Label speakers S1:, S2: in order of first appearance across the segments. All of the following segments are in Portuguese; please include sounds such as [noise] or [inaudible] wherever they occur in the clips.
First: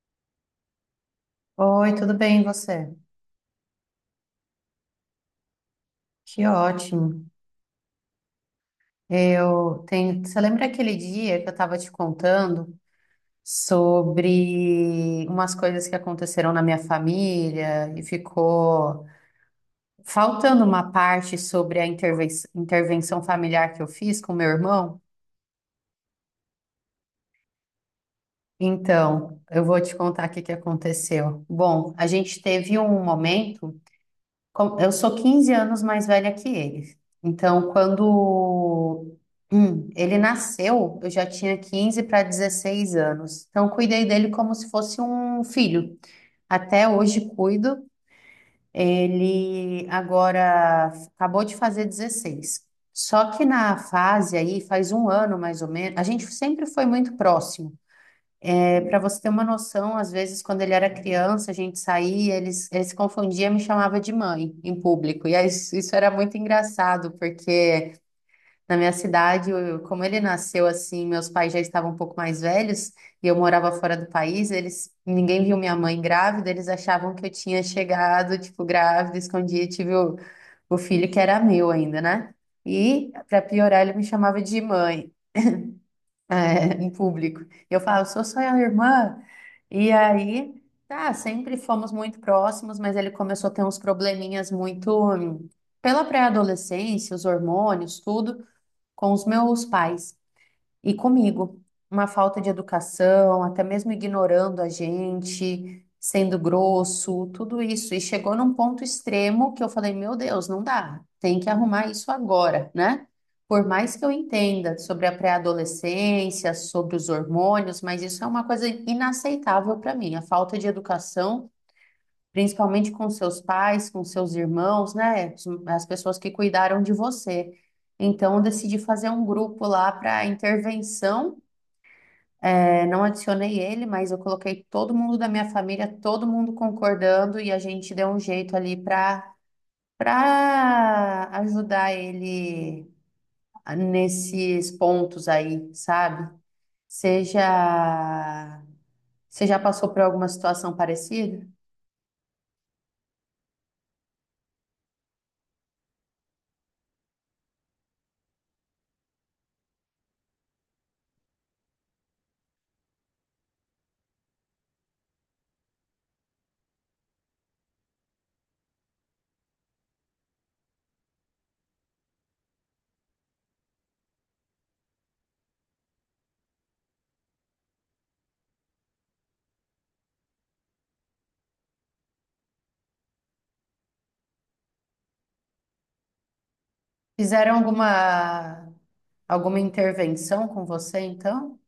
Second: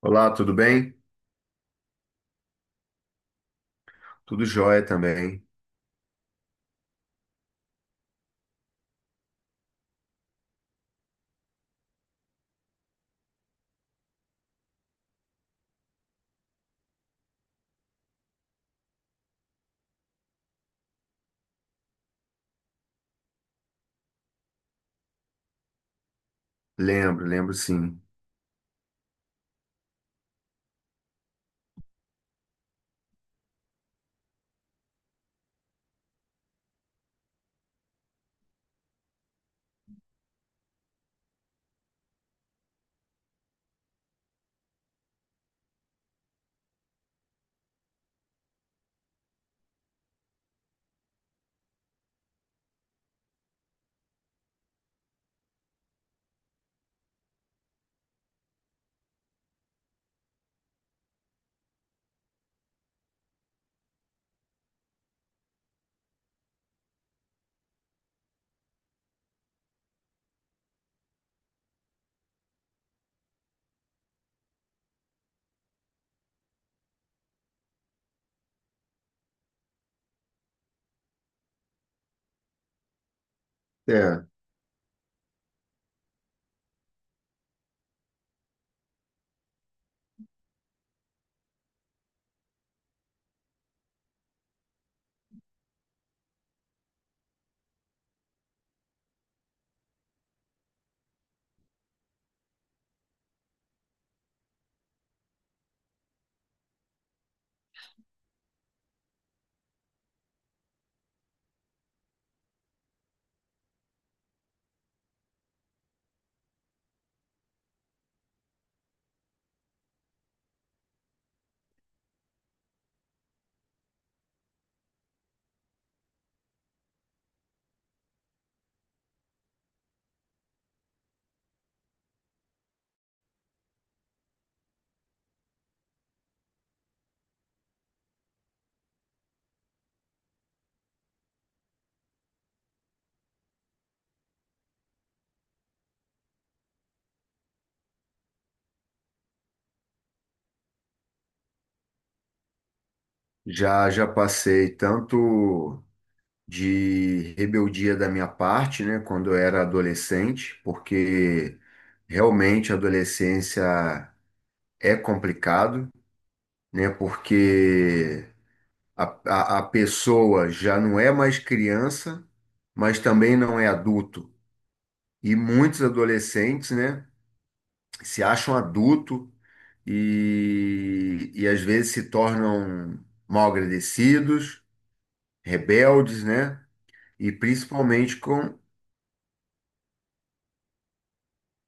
S1: Olá, tudo bem?
S2: Oi, tudo bem, e você?
S1: Tudo jóia também.
S2: Que ótimo. Eu tenho. Você lembra aquele dia que eu estava te contando sobre umas coisas que aconteceram na minha família e ficou faltando uma parte sobre a intervenção familiar que eu fiz com meu irmão?
S1: Lembro, sim.
S2: Então, eu vou te contar o que que aconteceu. Bom, a gente teve um momento. Eu sou 15 anos mais velha que ele. Então, quando ele nasceu, eu já tinha 15 para 16 anos. Então, cuidei dele como se fosse um filho. Até hoje cuido. Ele agora acabou de fazer 16. Só que na fase aí, faz um ano mais ou menos, a gente sempre foi muito próximo. Para você ter uma noção, às vezes, quando ele era criança, a gente saía, ele se confundia e me chamava de mãe em público. E aí, isso era muito engraçado, porque na minha cidade, como ele nasceu assim, meus pais já estavam um pouco mais velhos e eu morava fora do país, eles, ninguém viu minha mãe grávida, eles achavam que eu tinha chegado, tipo, grávida, escondia, tive o filho que era meu ainda, né? E, para piorar, ele me
S1: É,
S2: chamava de mãe em público. E eu falo, sou só a irmã. E aí, tá, sempre fomos muito próximos, mas ele começou a ter uns probleminhas muito pela pré-adolescência, os hormônios, tudo, com os meus pais. E comigo, uma falta de educação, até mesmo ignorando a gente, sendo grosso, tudo isso. E chegou num ponto extremo que eu falei: meu Deus, não dá, tem que arrumar isso agora, né? Por mais que eu entenda sobre a pré-adolescência, sobre os hormônios, mas isso é uma coisa inaceitável para mim, a falta de educação, principalmente com seus pais, com seus irmãos, né? As pessoas que cuidaram de você. Então, eu decidi fazer um grupo lá para intervenção não adicionei ele, mas eu coloquei todo mundo da minha família, todo mundo concordando e a gente deu um jeito ali para ajudar ele nesses pontos aí, sabe? Seja você já passou por alguma situação parecida?
S1: já já passei tanto de rebeldia da minha parte, né, quando eu era adolescente, porque realmente a adolescência é complicado, né, porque a pessoa já não é mais criança, mas também não é adulto. E muitos adolescentes, né? Se acham adulto e, às vezes se tornam mal agradecidos, rebeldes, né? E
S2: Fizeram
S1: principalmente com.
S2: alguma intervenção com você, então?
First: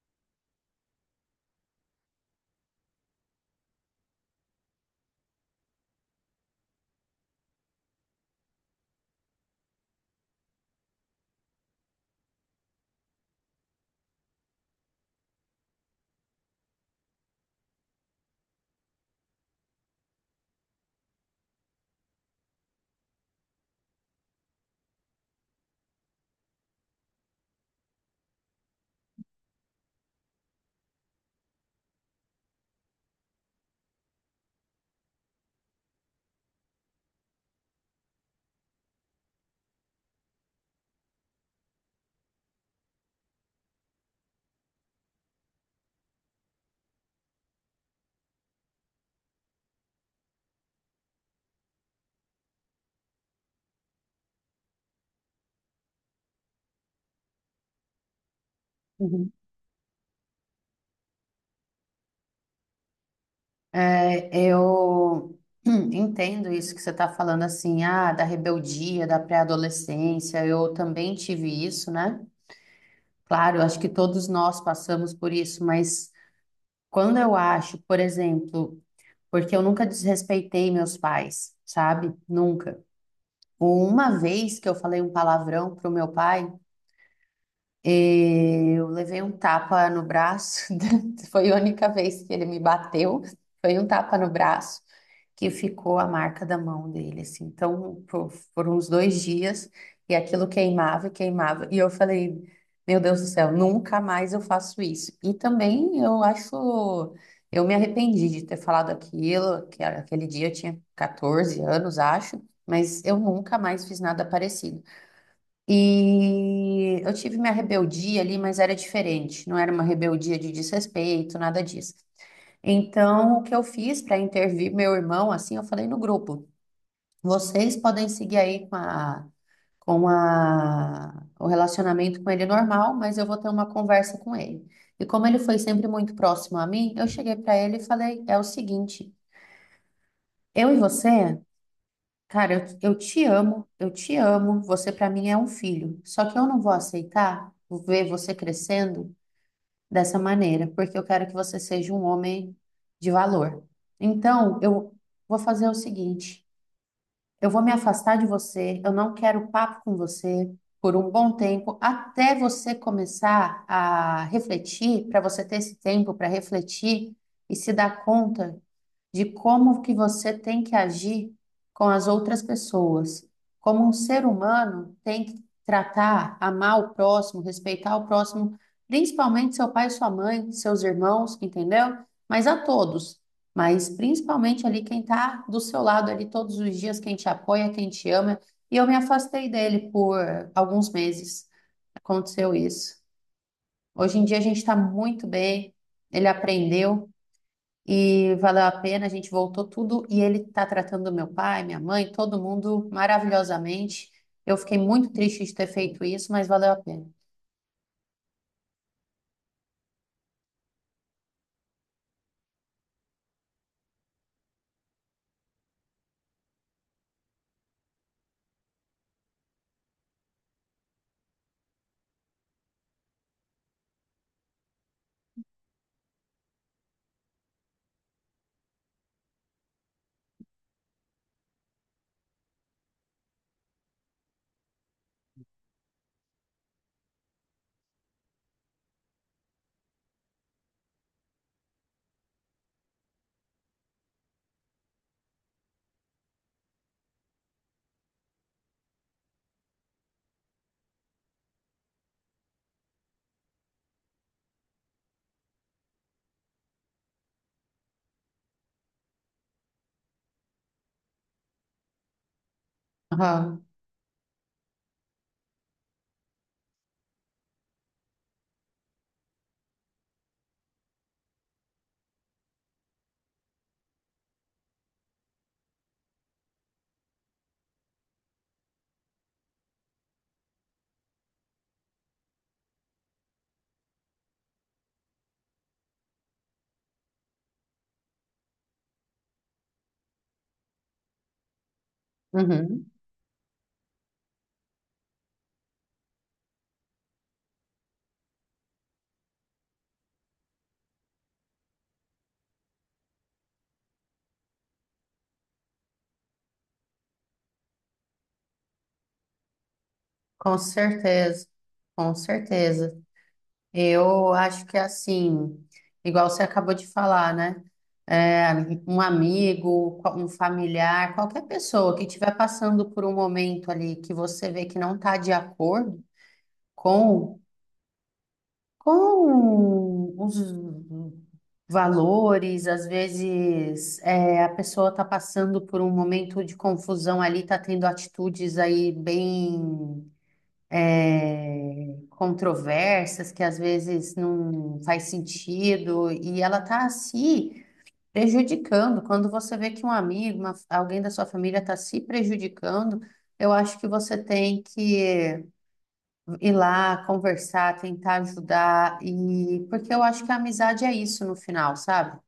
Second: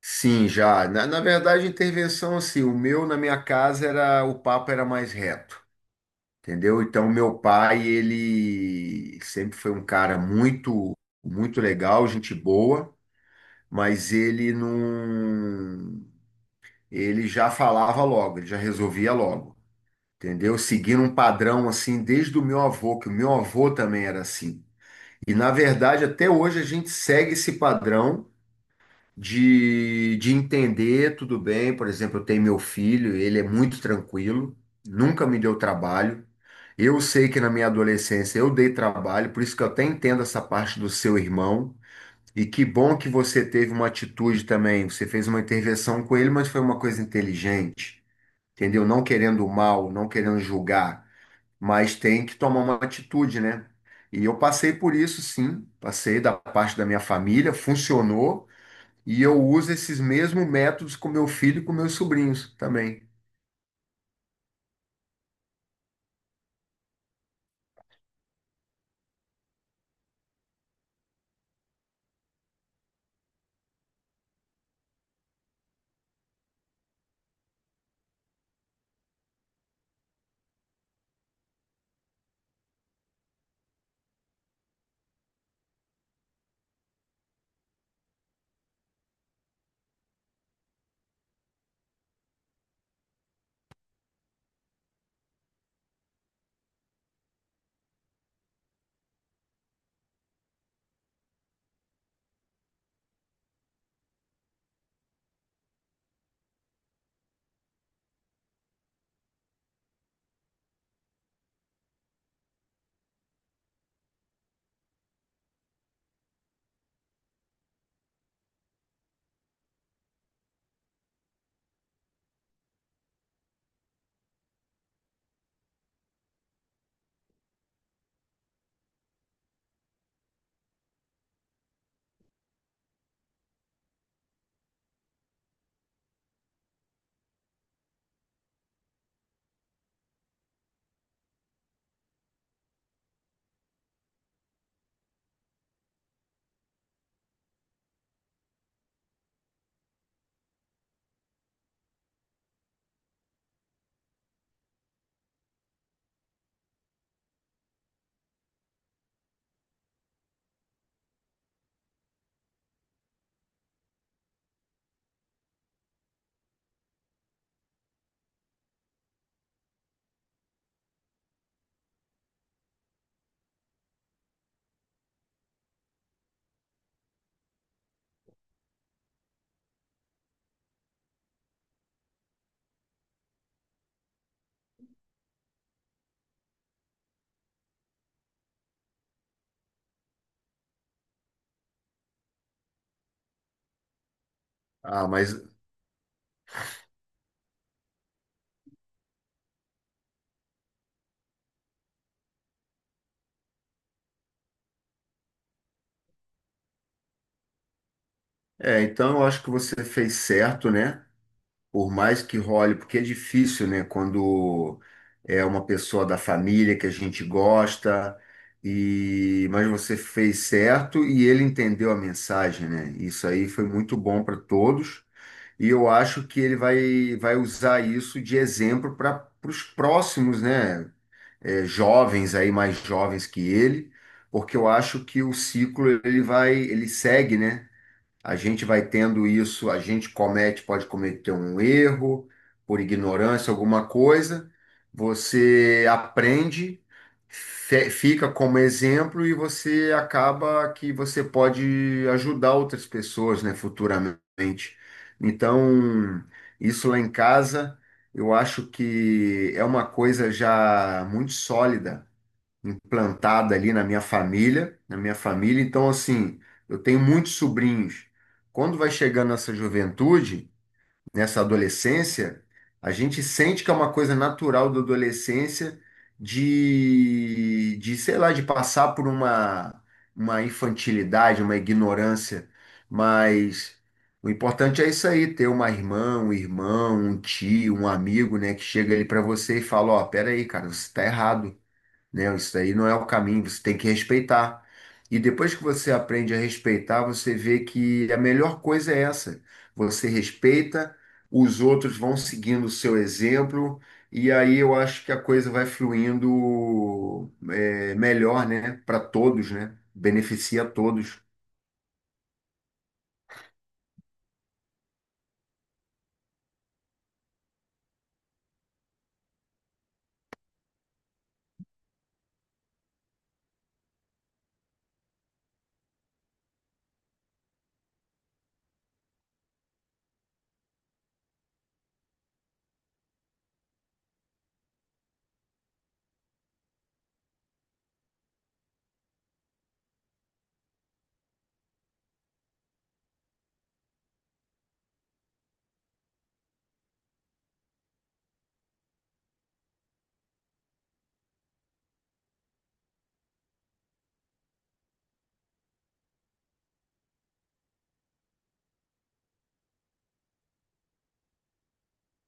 S1: Sim, já. Na verdade, a intervenção, assim, o meu na minha casa era. O papo era mais reto, entendeu? Então, meu pai, ele sempre foi um cara muito legal, gente boa, mas ele não. Ele já falava logo, ele já resolvia logo. Entendeu? Seguindo um padrão assim desde o meu avô, que o meu avô também era assim. E na verdade, até hoje a gente segue esse padrão de entender tudo bem. Por exemplo, eu tenho meu filho, ele é muito tranquilo, nunca me deu trabalho. Eu sei que na minha adolescência eu dei trabalho, por isso que eu até entendo essa parte do seu irmão. E que bom que você teve uma atitude também. Você fez uma intervenção com ele, mas foi uma coisa inteligente, entendeu? Não querendo o mal, não querendo julgar, mas tem que tomar uma atitude, né? E eu passei por isso, sim, passei da parte da minha família, funcionou, e eu uso esses mesmos métodos com meu filho e com meus sobrinhos também.
S2: É, eu [clears throat] entendo isso que você está falando, assim, ah, da rebeldia, da pré-adolescência. Eu também tive isso, né? Claro, eu acho que todos nós passamos por isso, mas quando eu acho, por exemplo, porque eu nunca desrespeitei meus pais, sabe? Nunca. Uma vez que eu falei um palavrão pro meu pai, eu levei um tapa no braço, [laughs] foi a única vez que ele me bateu, foi um tapa no braço que ficou a marca da mão dele, assim. Então, por uns 2 dias, e aquilo queimava e queimava. E eu falei, meu Deus do céu, nunca mais eu faço isso. E também eu acho, eu me arrependi de ter falado aquilo, aquele dia eu tinha 14 anos, acho, mas eu nunca mais fiz nada parecido. E eu tive minha rebeldia ali, mas era diferente, não era uma rebeldia de desrespeito, nada disso. Então, o que eu fiz para intervir meu irmão, assim, eu falei no grupo: vocês podem seguir aí o relacionamento com ele normal, mas eu vou ter uma conversa com ele. E como ele foi sempre muito próximo a mim, eu cheguei para ele e falei: é o seguinte, eu e você. Cara, eu te amo, eu te amo. Você pra mim é um filho. Só que eu não vou aceitar ver você crescendo dessa maneira, porque eu quero que você seja um homem de valor. Então, eu vou fazer o seguinte: eu vou me afastar de você, eu não quero papo com você por um bom tempo, até você começar a refletir, para você ter esse tempo para refletir e se dar conta de como que você tem que agir com as outras pessoas. Como um ser humano tem que tratar, amar o próximo, respeitar o próximo, principalmente seu pai, sua mãe, seus irmãos, entendeu? Mas a todos. Mas principalmente ali quem está do seu lado ali todos os dias, quem te apoia, quem te ama. E eu me afastei dele por alguns meses. Aconteceu isso. Hoje em dia a gente está
S1: Ah,
S2: muito
S1: mas
S2: bem, ele aprendeu. E valeu a pena, a gente voltou tudo e ele tá tratando meu pai, minha mãe, todo mundo maravilhosamente. Eu fiquei muito triste de ter feito isso, mas valeu a pena.
S1: é, então eu acho que você fez certo, né? Por mais que role, porque é difícil, né? Quando é uma pessoa da família que a gente gosta, e mas você fez certo e ele entendeu a mensagem, né? Isso aí foi muito bom para todos. E eu acho que ele vai usar isso de exemplo para os próximos, né, jovens aí, mais jovens que ele, porque eu acho que o ciclo ele vai, ele segue, né? A gente vai tendo isso, a gente comete, pode cometer um erro por ignorância, alguma coisa. Você aprende, fica como exemplo e você acaba que você pode ajudar outras pessoas, né, futuramente. Então, isso lá em casa, eu acho que é uma coisa já muito sólida implantada
S2: Aham.
S1: ali na minha família, na minha família. Então, assim, eu tenho muitos sobrinhos. Quando vai chegando nessa juventude, nessa adolescência, a gente sente que é uma coisa natural da adolescência sei lá, de passar por uma infantilidade, uma ignorância, mas o importante é isso aí, ter uma irmã, um irmão, um tio, um amigo, né, que chega ali para você e fala, ó, pera aí, cara, você tá errado, né? Isso daí
S2: Uhum.
S1: não é o caminho, você tem que respeitar. E depois que você aprende a respeitar, você vê que a melhor coisa é essa. Você respeita, os outros vão seguindo o seu exemplo, e aí eu acho que a coisa vai fluindo melhor, né? Para todos, né?
S2: Com
S1: Beneficia a todos.
S2: certeza, com certeza. Eu acho que assim, igual você acabou de falar, né? É, um amigo, um familiar, qualquer pessoa que estiver passando por um momento ali que você vê que não está de acordo com, com os valores, às vezes a pessoa está passando por um momento de confusão ali, está tendo atitudes aí bem controversas, que às vezes não faz sentido, e ela está se prejudicando. Quando você vê que um amigo, alguém da sua família está se prejudicando, eu acho que você tem que ir lá conversar, tentar ajudar, e porque eu acho que a amizade é isso no final, sabe?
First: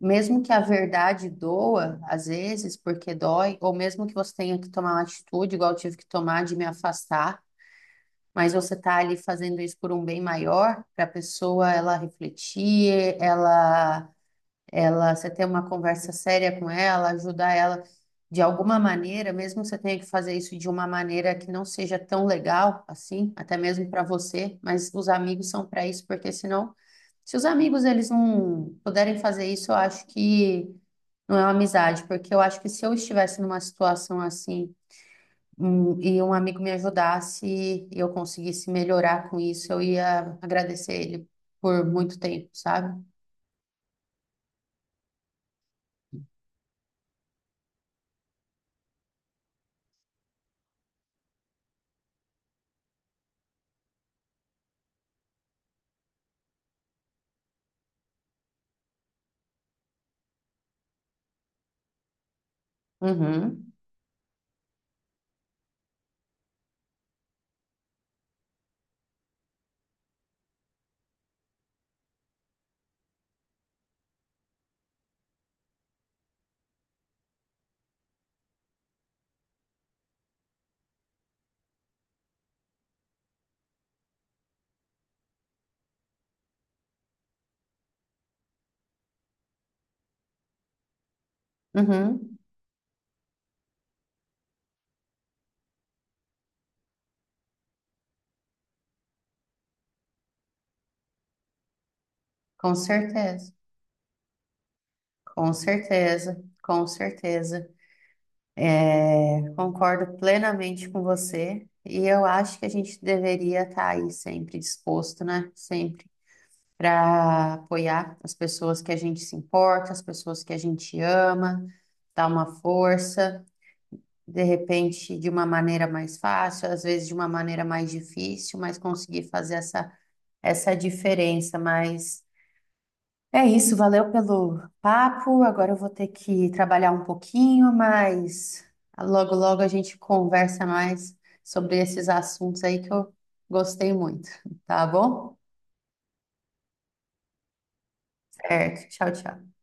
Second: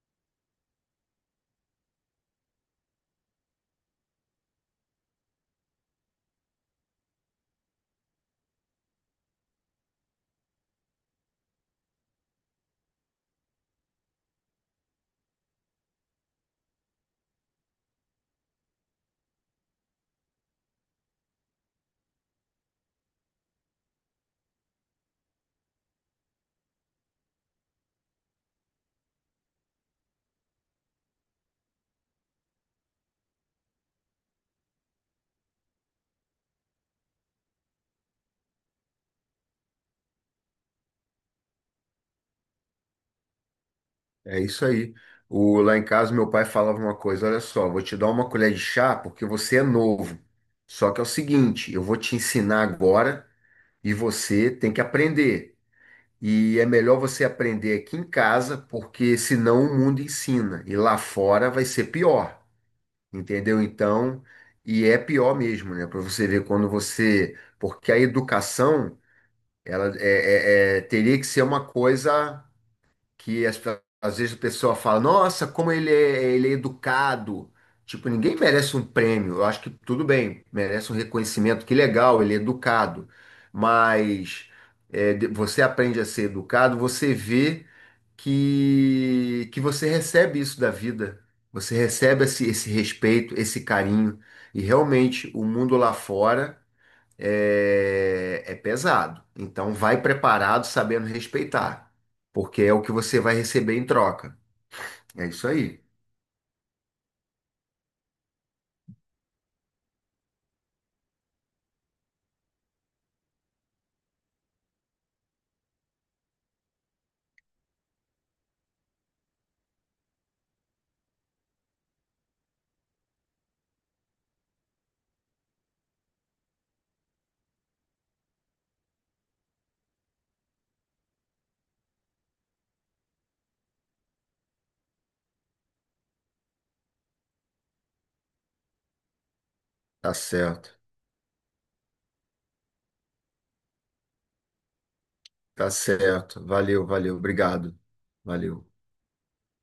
S2: Mesmo que a verdade doa, às vezes, porque dói, ou mesmo que você tenha que tomar uma atitude, igual eu tive que tomar de me afastar, mas você tá ali fazendo isso por um bem maior, para a pessoa ela refletir, você ter uma conversa séria com ela, ajudar ela de alguma maneira, mesmo que você tenha que fazer isso de uma maneira que não seja tão legal assim, até mesmo para você, mas os amigos são para isso, porque senão se os amigos eles não puderem fazer isso, eu acho que não é uma amizade, porque eu acho que se eu estivesse numa situação assim, e um amigo me ajudasse e eu conseguisse melhorar com isso, eu ia agradecer ele por muito tempo, sabe?
S1: É isso aí. O, lá em casa, meu pai falava uma coisa: olha só, vou te dar uma colher de chá porque você é novo. Só que é o seguinte, eu vou te ensinar agora, e você tem que aprender. E é melhor você aprender aqui em casa, porque senão o mundo ensina e lá fora vai ser pior, entendeu?
S2: Uhum,
S1: Então, e é pior mesmo, né? Para você ver quando você, porque a educação ela teria que ser uma coisa que as- às vezes a pessoa fala, nossa, como ele é educado. Tipo, ninguém merece um prêmio. Eu acho que tudo bem, merece um reconhecimento, que legal, ele é educado. Mas você aprende a ser educado, você vê que você recebe isso da vida. Você recebe
S2: uhum,
S1: esse respeito, esse carinho. E realmente, o mundo lá fora é pesado. Então, vai preparado, sabendo respeitar, porque
S2: com
S1: é o que você vai
S2: certeza,
S1: receber em troca. É isso
S2: com
S1: aí.
S2: certeza, com certeza. É, concordo plenamente com você. E eu acho que a gente deveria estar aí sempre disposto, né? Sempre. Para apoiar as pessoas que a gente se importa, as pessoas que a gente ama, dar uma força, de repente de uma maneira mais fácil, às vezes de uma maneira mais difícil, mas conseguir fazer essa diferença. Mas é isso, valeu pelo papo. Agora eu vou ter que trabalhar um pouquinho, mas logo, logo a gente
S1: Tá
S2: conversa
S1: certo,
S2: mais sobre esses assuntos aí que eu gostei muito, tá bom?
S1: tá certo. Valeu, valeu, obrigado. Valeu.
S2: Certo, tchau, tchau.